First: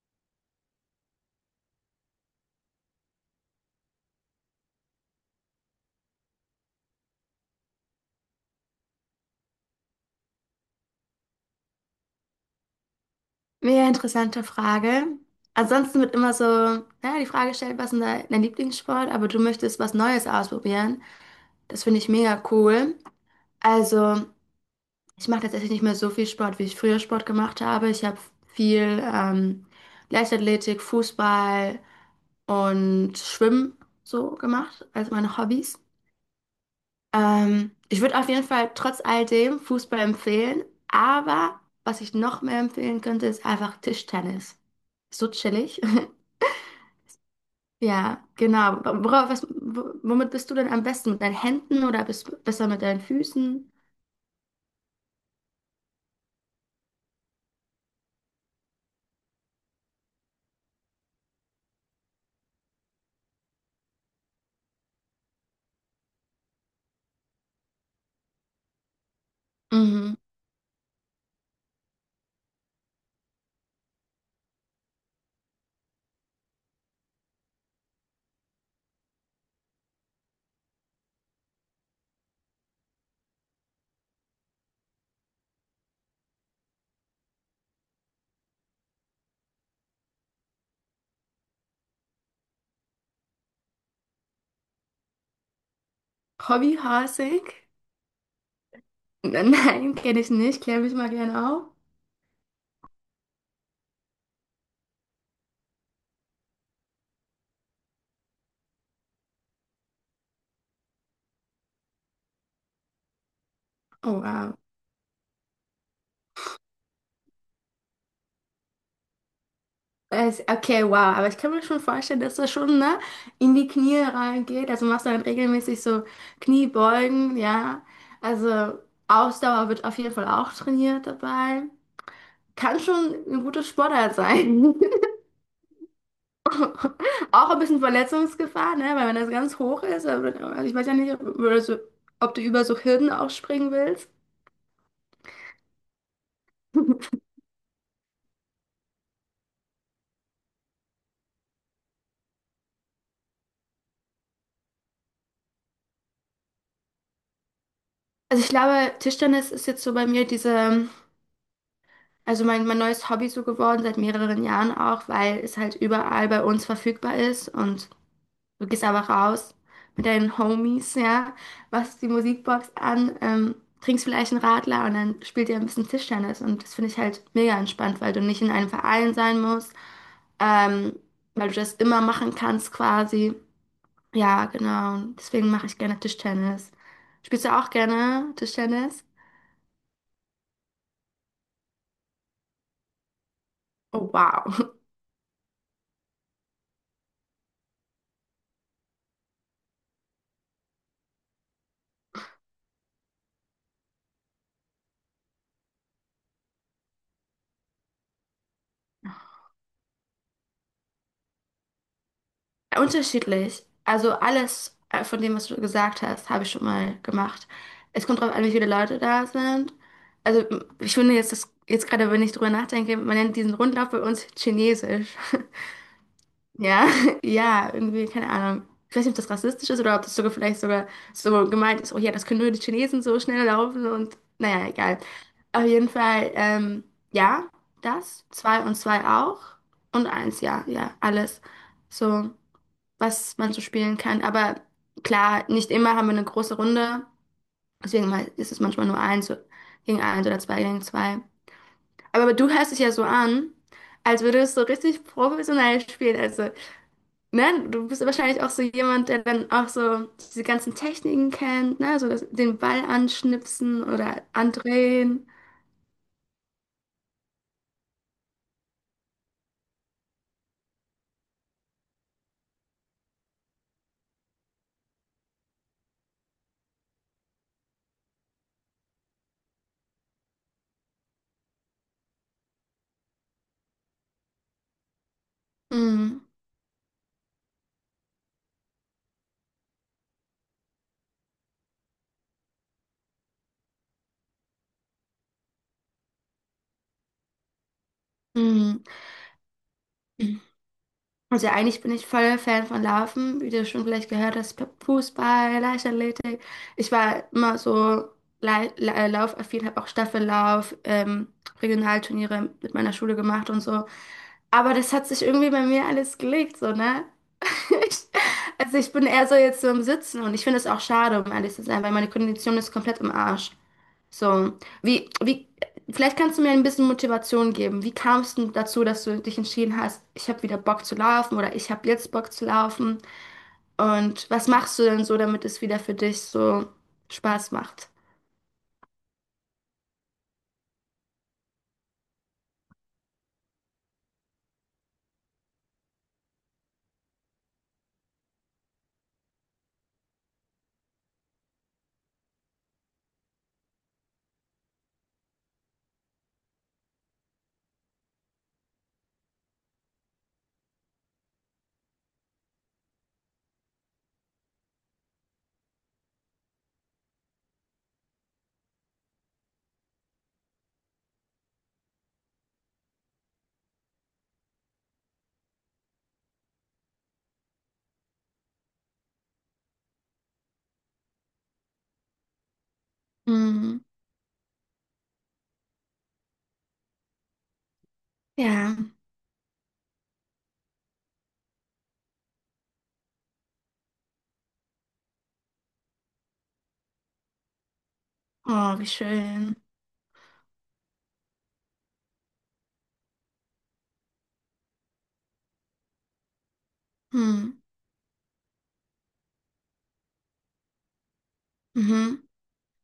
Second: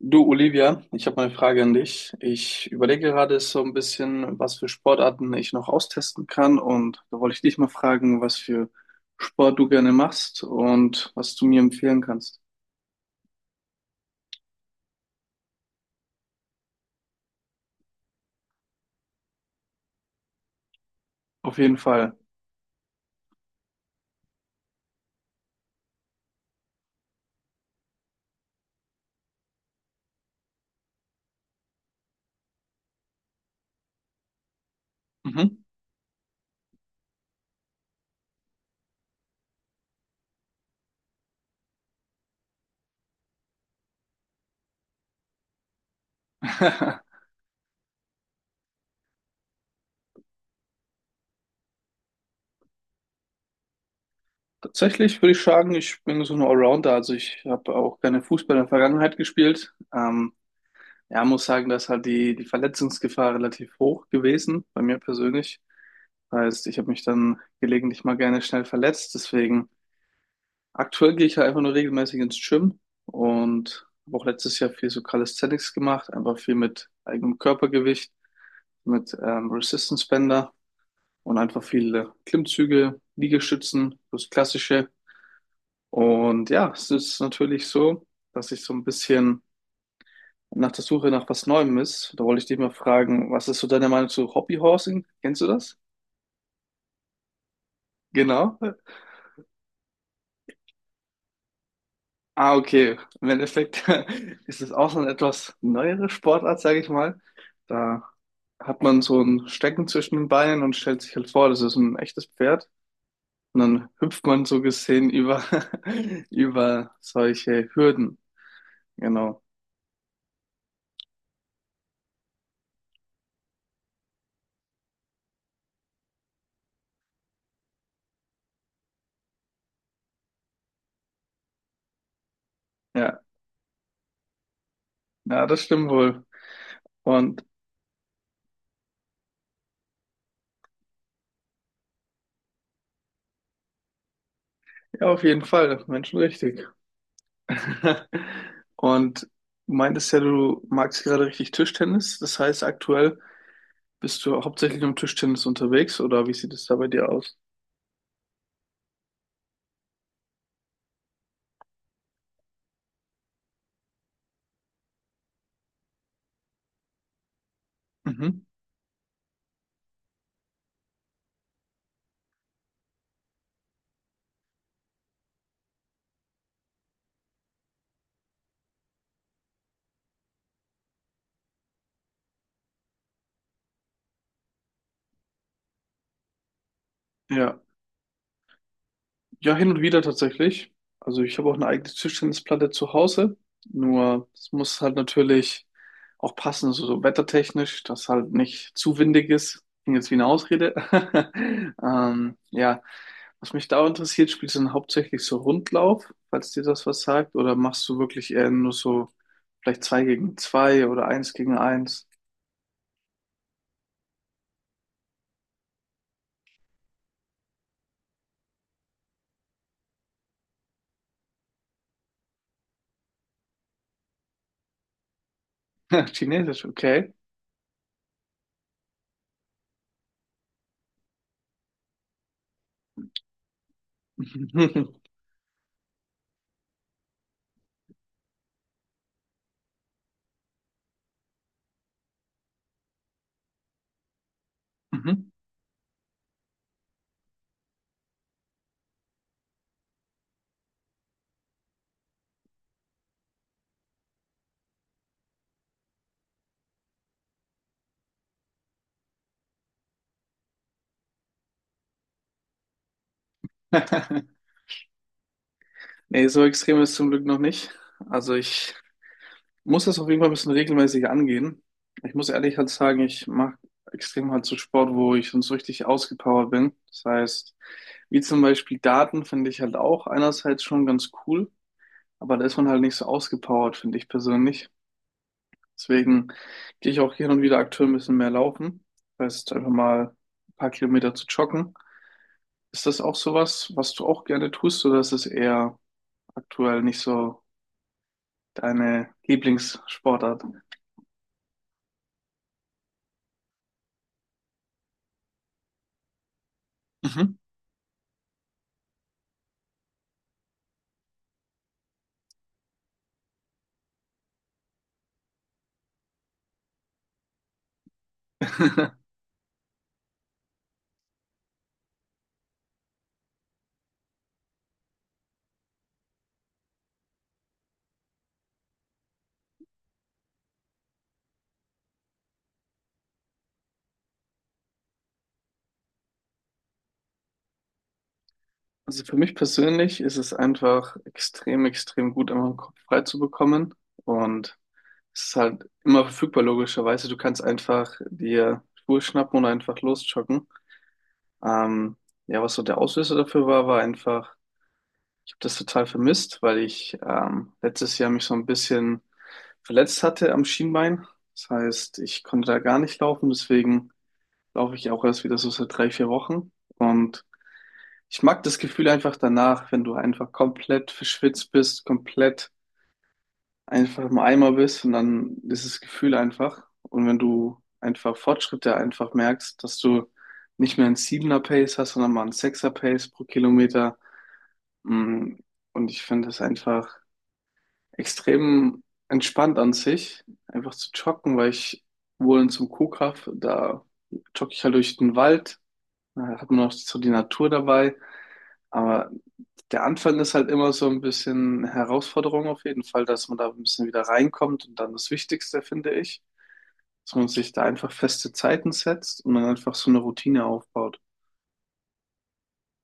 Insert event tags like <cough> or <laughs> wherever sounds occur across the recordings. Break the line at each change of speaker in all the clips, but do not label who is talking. Du, Olivia, ich habe mal eine Frage an dich. Ich überlege gerade so ein bisschen, was für Sportarten ich noch austesten kann. Und da wollte ich dich mal fragen, was für Sport du gerne machst und was du mir empfehlen kannst.
Mega interessante Frage. Ansonsten wird immer so, ja, die Frage gestellt, was ist dein Lieblingssport, aber du möchtest was Neues ausprobieren.
Auf jeden
Das finde ich
Fall.
mega cool. Also, ich mache tatsächlich nicht mehr so viel Sport, wie ich früher Sport gemacht habe. Ich habe viel Leichtathletik, Fußball und Schwimmen so gemacht, als meine
Mhm.
Hobbys. Ich würde auf jeden Fall trotz all dem Fußball empfehlen, aber was ich noch mehr empfehlen könnte, ist einfach Tischtennis. So chillig. <laughs>
<laughs>
Ja, genau. Worauf, was, womit bist du denn am besten? Mit deinen Händen oder bist du besser mit deinen Füßen?
Tatsächlich würde ich sagen, ich bin so ein Allrounder. Also ich habe auch gerne Fußball in der Vergangenheit gespielt. Ja, muss sagen, da ist halt die Verletzungsgefahr relativ hoch gewesen, bei mir persönlich. Heißt, ich habe mich dann gelegentlich mal gerne schnell verletzt. Deswegen
Mhm.
aktuell gehe ich halt einfach nur regelmäßig ins Gym und habe auch letztes Jahr viel so Calisthenics gemacht, einfach viel mit eigenem Körpergewicht, mit Resistance Bänder und einfach viele Klimmzüge, Liegestützen, das Klassische. Und ja, es ist natürlich so, dass ich so ein bisschen nach der Suche nach was Neuem ist. Da wollte ich dich mal fragen, was ist so deine Meinung zu Hobbyhorsing? Kennst du das?
Hobbyhorsing?
Genau.
<laughs> Nein, kenne ich nicht. Klär mich mal gerne auf.
Ah, okay. Im Endeffekt <laughs> ist es auch so eine etwas neuere Sportart, sage ich mal. Da hat man so ein Stecken zwischen den Beinen und stellt sich halt vor, das ist ein echtes Pferd. Und dann
Oh,
hüpft man
wow.
so gesehen über, <laughs> über solche Hürden. Genau.
Okay, wow. Aber ich kann mir schon vorstellen, dass das schon, ne, in die Knie reingeht. Also machst du dann regelmäßig so Kniebeugen, ja. Also Ausdauer wird auf jeden Fall auch trainiert dabei. Kann schon
Ja,
ein guter Sportart sein. <laughs>
ja, das stimmt wohl.
<laughs>
Und
Auch ein bisschen Verletzungsgefahr, ne? Weil wenn das ganz hoch ist, also ich weiß ja nicht, ob, oder so, ob du über so Hürden auch springen willst.
ja, auf jeden Fall, Menschen richtig. <laughs> Und du meintest ja, du magst gerade richtig Tischtennis. Das heißt, aktuell bist du hauptsächlich im Tischtennis unterwegs oder wie sieht es da bei dir aus?
Also ich glaube, Tischtennis ist jetzt so bei mir diese, also mein neues Hobby so geworden, seit mehreren Jahren auch, weil es halt überall bei uns verfügbar ist und
Mhm.
du gehst einfach raus mit deinen Homies, ja, machst die Musikbox an, trinkst vielleicht einen Radler und dann spielt ihr ein bisschen Tischtennis und das finde ich halt mega entspannt, weil du nicht in einem Verein sein musst. ähm, Weil du das immer machen kannst quasi. Ja, genau. Und deswegen mache ich gerne Tischtennis. Spielst du
Ja.
auch gerne Tischtennis?
Ja, hin und wieder tatsächlich. Also ich habe auch eine eigene Tischtennisplatte zu Hause.
Oh,
Nur es
wow.
muss halt natürlich auch passen, so, so wettertechnisch, dass halt nicht zu windig ist. Klingt jetzt wie eine Ausrede. <laughs> Ja. Was mich da interessiert, spielst du dann hauptsächlich so Rundlauf, falls dir das was sagt, oder machst du wirklich eher nur so vielleicht zwei gegen zwei oder eins gegen eins?
<laughs> Unterschiedlich. Also alles von dem, was du gesagt hast, habe ich schon mal gemacht. Es kommt darauf an, wie viele Leute da sind. Also ich finde jetzt, das, jetzt gerade, wenn ich drüber nachdenke, man nennt diesen Rundlauf bei uns Chinesisch. <laughs>
<laughs> Chinesisch,
Ja,
okay.
<laughs> ja, irgendwie, keine Ahnung. Ich weiß nicht, ob das rassistisch ist oder ob das sogar vielleicht sogar so gemeint ist, oh ja, das können nur die Chinesen so schnell laufen und naja,
<laughs>
egal. Auf jeden Fall, ja, das, zwei und zwei auch und eins, ja, ja, alles. So, was man so spielen kann. Aber
Mhm.
klar, nicht immer haben wir eine große Runde, deswegen ist es manchmal nur eins gegen eins oder zwei gegen zwei. Aber du hörst dich ja so an, als würdest du so richtig professionell spielen. Also ne, du bist ja wahrscheinlich auch so jemand, der dann auch so diese ganzen Techniken kennt, ne, so das, den Ball anschnipsen oder
<laughs>
andrehen.
Nee, so extrem ist es zum Glück noch nicht. Also ich muss das auf jeden Fall ein bisschen regelmäßig angehen. Ich muss ehrlich halt sagen, ich mache extrem halt so Sport, wo ich sonst richtig ausgepowert bin. Das heißt, wie zum Beispiel Daten finde ich halt auch einerseits schon ganz cool, aber da ist man halt nicht so ausgepowert, finde ich persönlich.
Mhm.
Deswegen gehe ich auch hin und wieder aktuell ein bisschen mehr laufen. Das heißt, einfach mal ein paar Kilometer zu joggen. Ist das auch sowas, was du auch gerne tust, oder ist es eher aktuell nicht so
Mhm.
deine Lieblingssportart.
Also eigentlich bin ich voll Fan von Laufen, wie du schon vielleicht gehört hast, Fußball, Leichtathletik. Ich war
Mhm.
immer so laufaffin, habe auch Staffellauf, Regionalturniere mit meiner Schule gemacht und so. Aber das hat sich irgendwie bei mir alles gelegt, so, ne? <laughs> Ich, also ich bin
<laughs>
eher so jetzt so im Sitzen und ich finde es auch schade, um ehrlich zu sein, weil meine Kondition ist komplett im Arsch. So, wie, wie, vielleicht kannst du mir ein bisschen Motivation geben. Wie kamst du dazu, dass du dich entschieden hast, ich habe wieder Bock zu laufen oder ich habe jetzt Bock zu laufen? Und was machst du denn so, damit es wieder für dich so Spaß macht?
Also für mich persönlich ist es einfach extrem, extrem gut, immer den Kopf frei zu bekommen. Und es ist halt immer verfügbar, logischerweise. Du kannst einfach dir Schuhe schnappen und einfach losjoggen. Ähm, ja, was so der Auslöser dafür war, war einfach, ich habe das total vermisst, weil ich letztes Jahr mich so ein bisschen verletzt hatte am Schienbein. Das heißt, ich konnte da gar nicht laufen. Deswegen laufe ich auch erst wieder so seit drei, vier Wochen. Und ich mag das Gefühl einfach danach, wenn du einfach komplett verschwitzt bist, komplett einfach im Eimer bist und dann dieses Gefühl einfach. Und wenn du einfach Fortschritte einfach merkst, dass du nicht mehr einen 7 Pace hast, sondern mal einen 6 Pace pro
Mhm.
Kilometer. Mm, Und ich finde es einfach
Ja.
extrem entspannt an sich, einfach zu joggen, weil ich wohl in zum Kuhkaff, da jogge ich halt durch den Wald. Ja, da hat man auch so die Natur dabei.
Oh, wie
Aber
schön.
der Anfang ist halt immer so ein bisschen Herausforderung auf jeden Fall, dass man da ein bisschen wieder reinkommt. Und dann das Wichtigste, finde ich, dass man
Hm.
sich da einfach feste Zeiten setzt und dann einfach so eine Routine aufbaut.
Mhm.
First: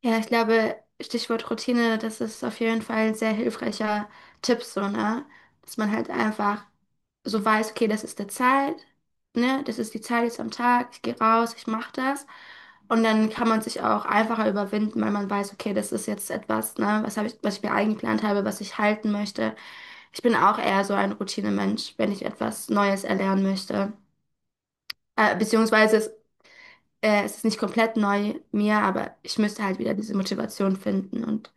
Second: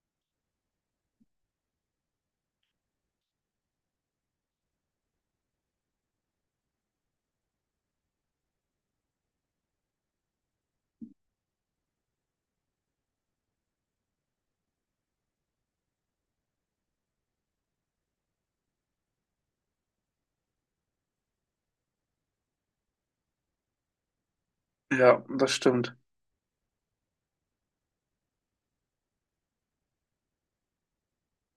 Ja, ich glaube, Stichwort Routine, das ist auf jeden Fall ein sehr hilfreicher Tipp, so, ne? Dass man halt einfach so weiß, okay, das ist der Zeit, ne? Das ist die Zeit jetzt am Tag, ich gehe raus, ich mache das. Und dann kann man sich auch einfacher überwinden, weil man weiß, okay, das ist jetzt etwas, ne? Was habe ich, was ich mir eingeplant habe, was ich halten möchte. Ich bin auch eher so ein Routinemensch, wenn ich etwas Neues erlernen möchte.
Ja,
Äh,
das stimmt.
beziehungsweise es äh, es ist nicht komplett neu mir, aber ich müsste halt wieder diese Motivation finden. Und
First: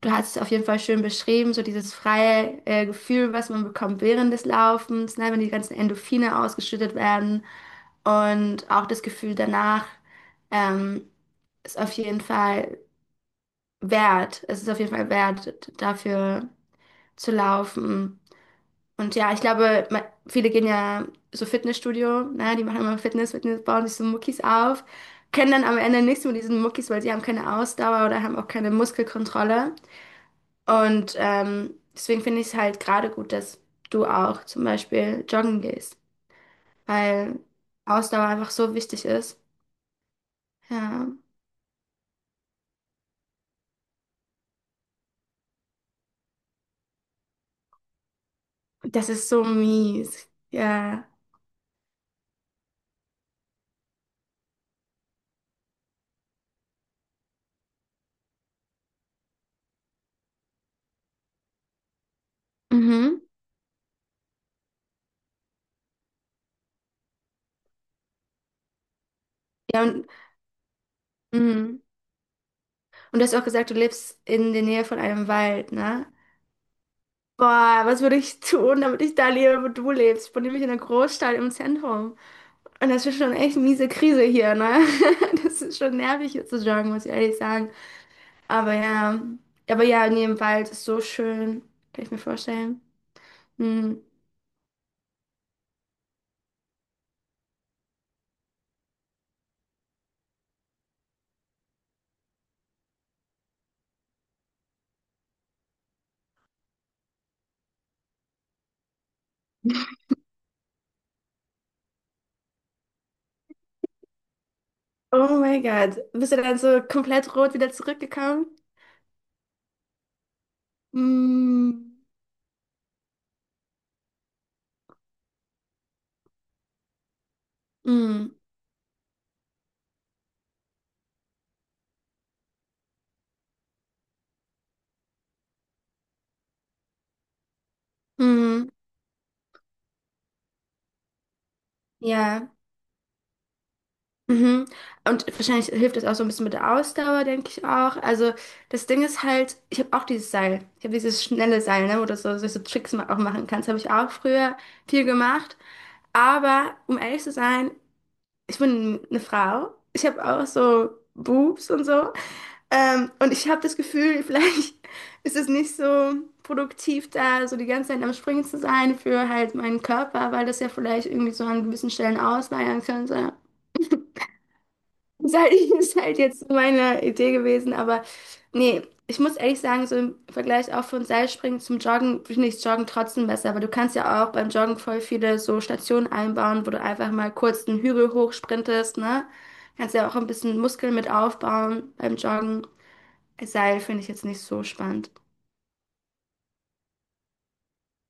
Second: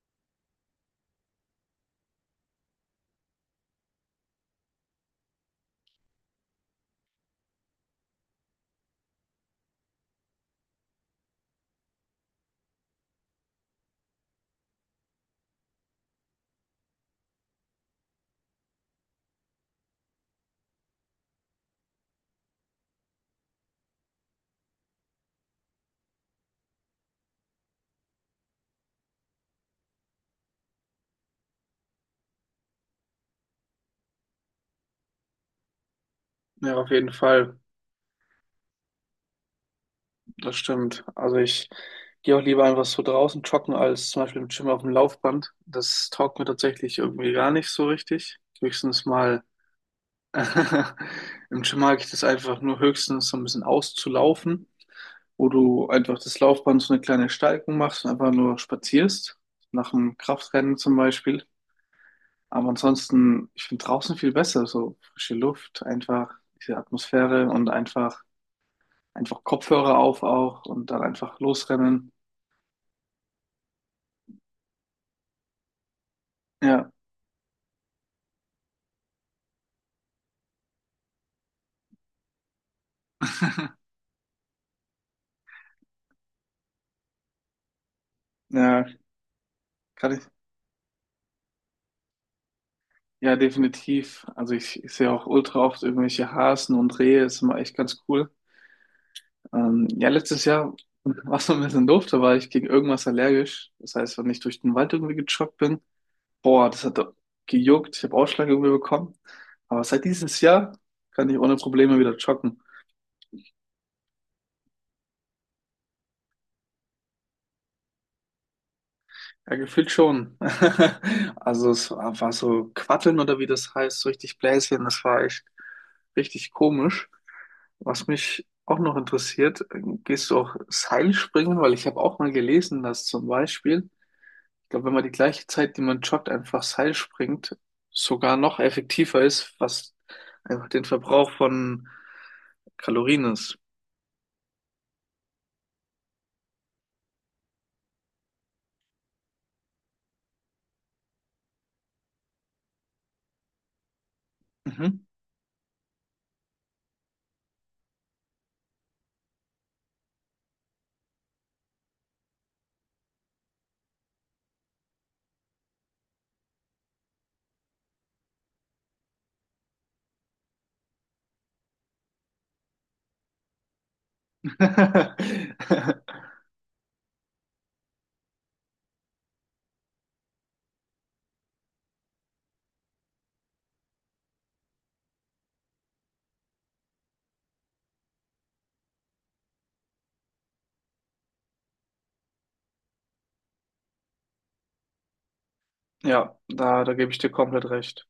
du hast es auf jeden Fall schön beschrieben, so dieses freie Gefühl, was man bekommt während des Laufens, ne, wenn die ganzen Endorphine ausgeschüttet werden und auch das Gefühl danach ähm, ist auf jeden Fall wert. Es ist auf jeden Fall wert, dafür zu laufen. Und ja, ich glaube, viele gehen ja so Fitnessstudio, ne? Die machen immer Fitness, Fitness, bauen sich so Muckis auf, können dann am Ende nichts mit diesen Muckis, weil sie haben keine Ausdauer oder haben auch keine Muskelkontrolle. Und deswegen finde ich es halt gerade gut, dass du auch zum Beispiel joggen gehst,
Ja, auf jeden
weil
Fall.
Ausdauer einfach so wichtig ist.
Das stimmt.
Ja,
Also ich gehe auch lieber einfach so draußen joggen, als zum Beispiel im Gym auf dem Laufband. Das taugt mir tatsächlich irgendwie gar nicht so richtig. Höchstens
das ist
mal.
so mies. Ja.
<laughs> Im Gym mag ich das einfach nur höchstens so ein bisschen auszulaufen, wo du einfach das Laufband so eine kleine Steigung machst und einfach nur spazierst, nach dem Kraftrennen zum Beispiel. Aber
Mhm.
ansonsten, ich finde draußen viel besser, so frische Luft, einfach diese Atmosphäre und einfach, einfach
Ja,
Kopfhörer
und,
auf auch und dann einfach
mhm.
losrennen.
Und du hast auch gesagt, du lebst in der Nähe von einem Wald, ne?
Ja,
Boah, was würde ich tun, damit ich da lebe, wo du lebst? Ich bin nämlich in einer Großstadt im Zentrum. Und das ist schon echt miese Krise hier, ne? <laughs> Das ist schon nervig hier zu joggen, muss ich ehrlich sagen. Aber
ja,
ja, aber ja,
kann
in
ich,
jedem Wald ist so schön. Kann ich mir vorstellen.
ja,
Hm.
definitiv. Also ich sehe auch ultra oft irgendwelche Hasen und Rehe, ist immer echt ganz cool. Ja, letztes Jahr war es ein bisschen doof, da war ich gegen irgendwas allergisch. Das heißt, wenn ich durch den Wald irgendwie gejoggt bin, boah, das hat gejuckt, ich habe Ausschlag irgendwie bekommen. Aber seit dieses Jahr kann ich ohne Probleme wieder joggen.
Oh mein Gott. Bist du dann so komplett rot wieder zurückgekommen?
Ja, gefühlt schon. <laughs> Also es
Hm.
war, war so Quatteln oder wie das heißt, so richtig Bläschen, das war echt richtig komisch. Was
Hm.
mich auch noch interessiert, gehst du auch Seilspringen? Weil ich habe auch mal gelesen, dass zum Beispiel ich glaube, wenn man die gleiche Zeit, die man joggt, einfach Seil springt, sogar noch
Hm.
effektiver ist, was einfach den Verbrauch von
Ja.
Kalorien ist.
Mhm. Und wahrscheinlich hilft das auch so ein bisschen mit der Ausdauer, denke ich auch. Also das Ding ist halt, ich habe auch dieses Seil. Ich habe dieses schnelle Seil, ne, wo du so Tricks auch machen kannst. Habe ich auch früher
Mhm.
viel gemacht. Aber um ehrlich zu sein, ich bin eine Frau. Ich habe auch so Boobs und so. Und ich habe das Gefühl, <laughs> vielleicht ist es nicht so produktiv, da so die ganze Zeit am Springen zu sein für halt meinen Körper, weil das ja vielleicht irgendwie so an gewissen Stellen ausleiern könnte. Ist halt, <laughs> ist halt
<laughs>
jetzt meine Idee gewesen, aber nee, ich muss ehrlich sagen, so im Vergleich auch von Seilspringen zum Joggen finde ich Joggen trotzdem besser, aber du kannst ja auch beim Joggen voll viele so Stationen einbauen, wo du einfach mal kurz einen Hügel hochsprintest, ne? Kannst ja auch ein bisschen Muskeln mit aufbauen beim Joggen. Seil finde ich jetzt nicht so spannend.
Ja, da, da gebe ich dir komplett recht.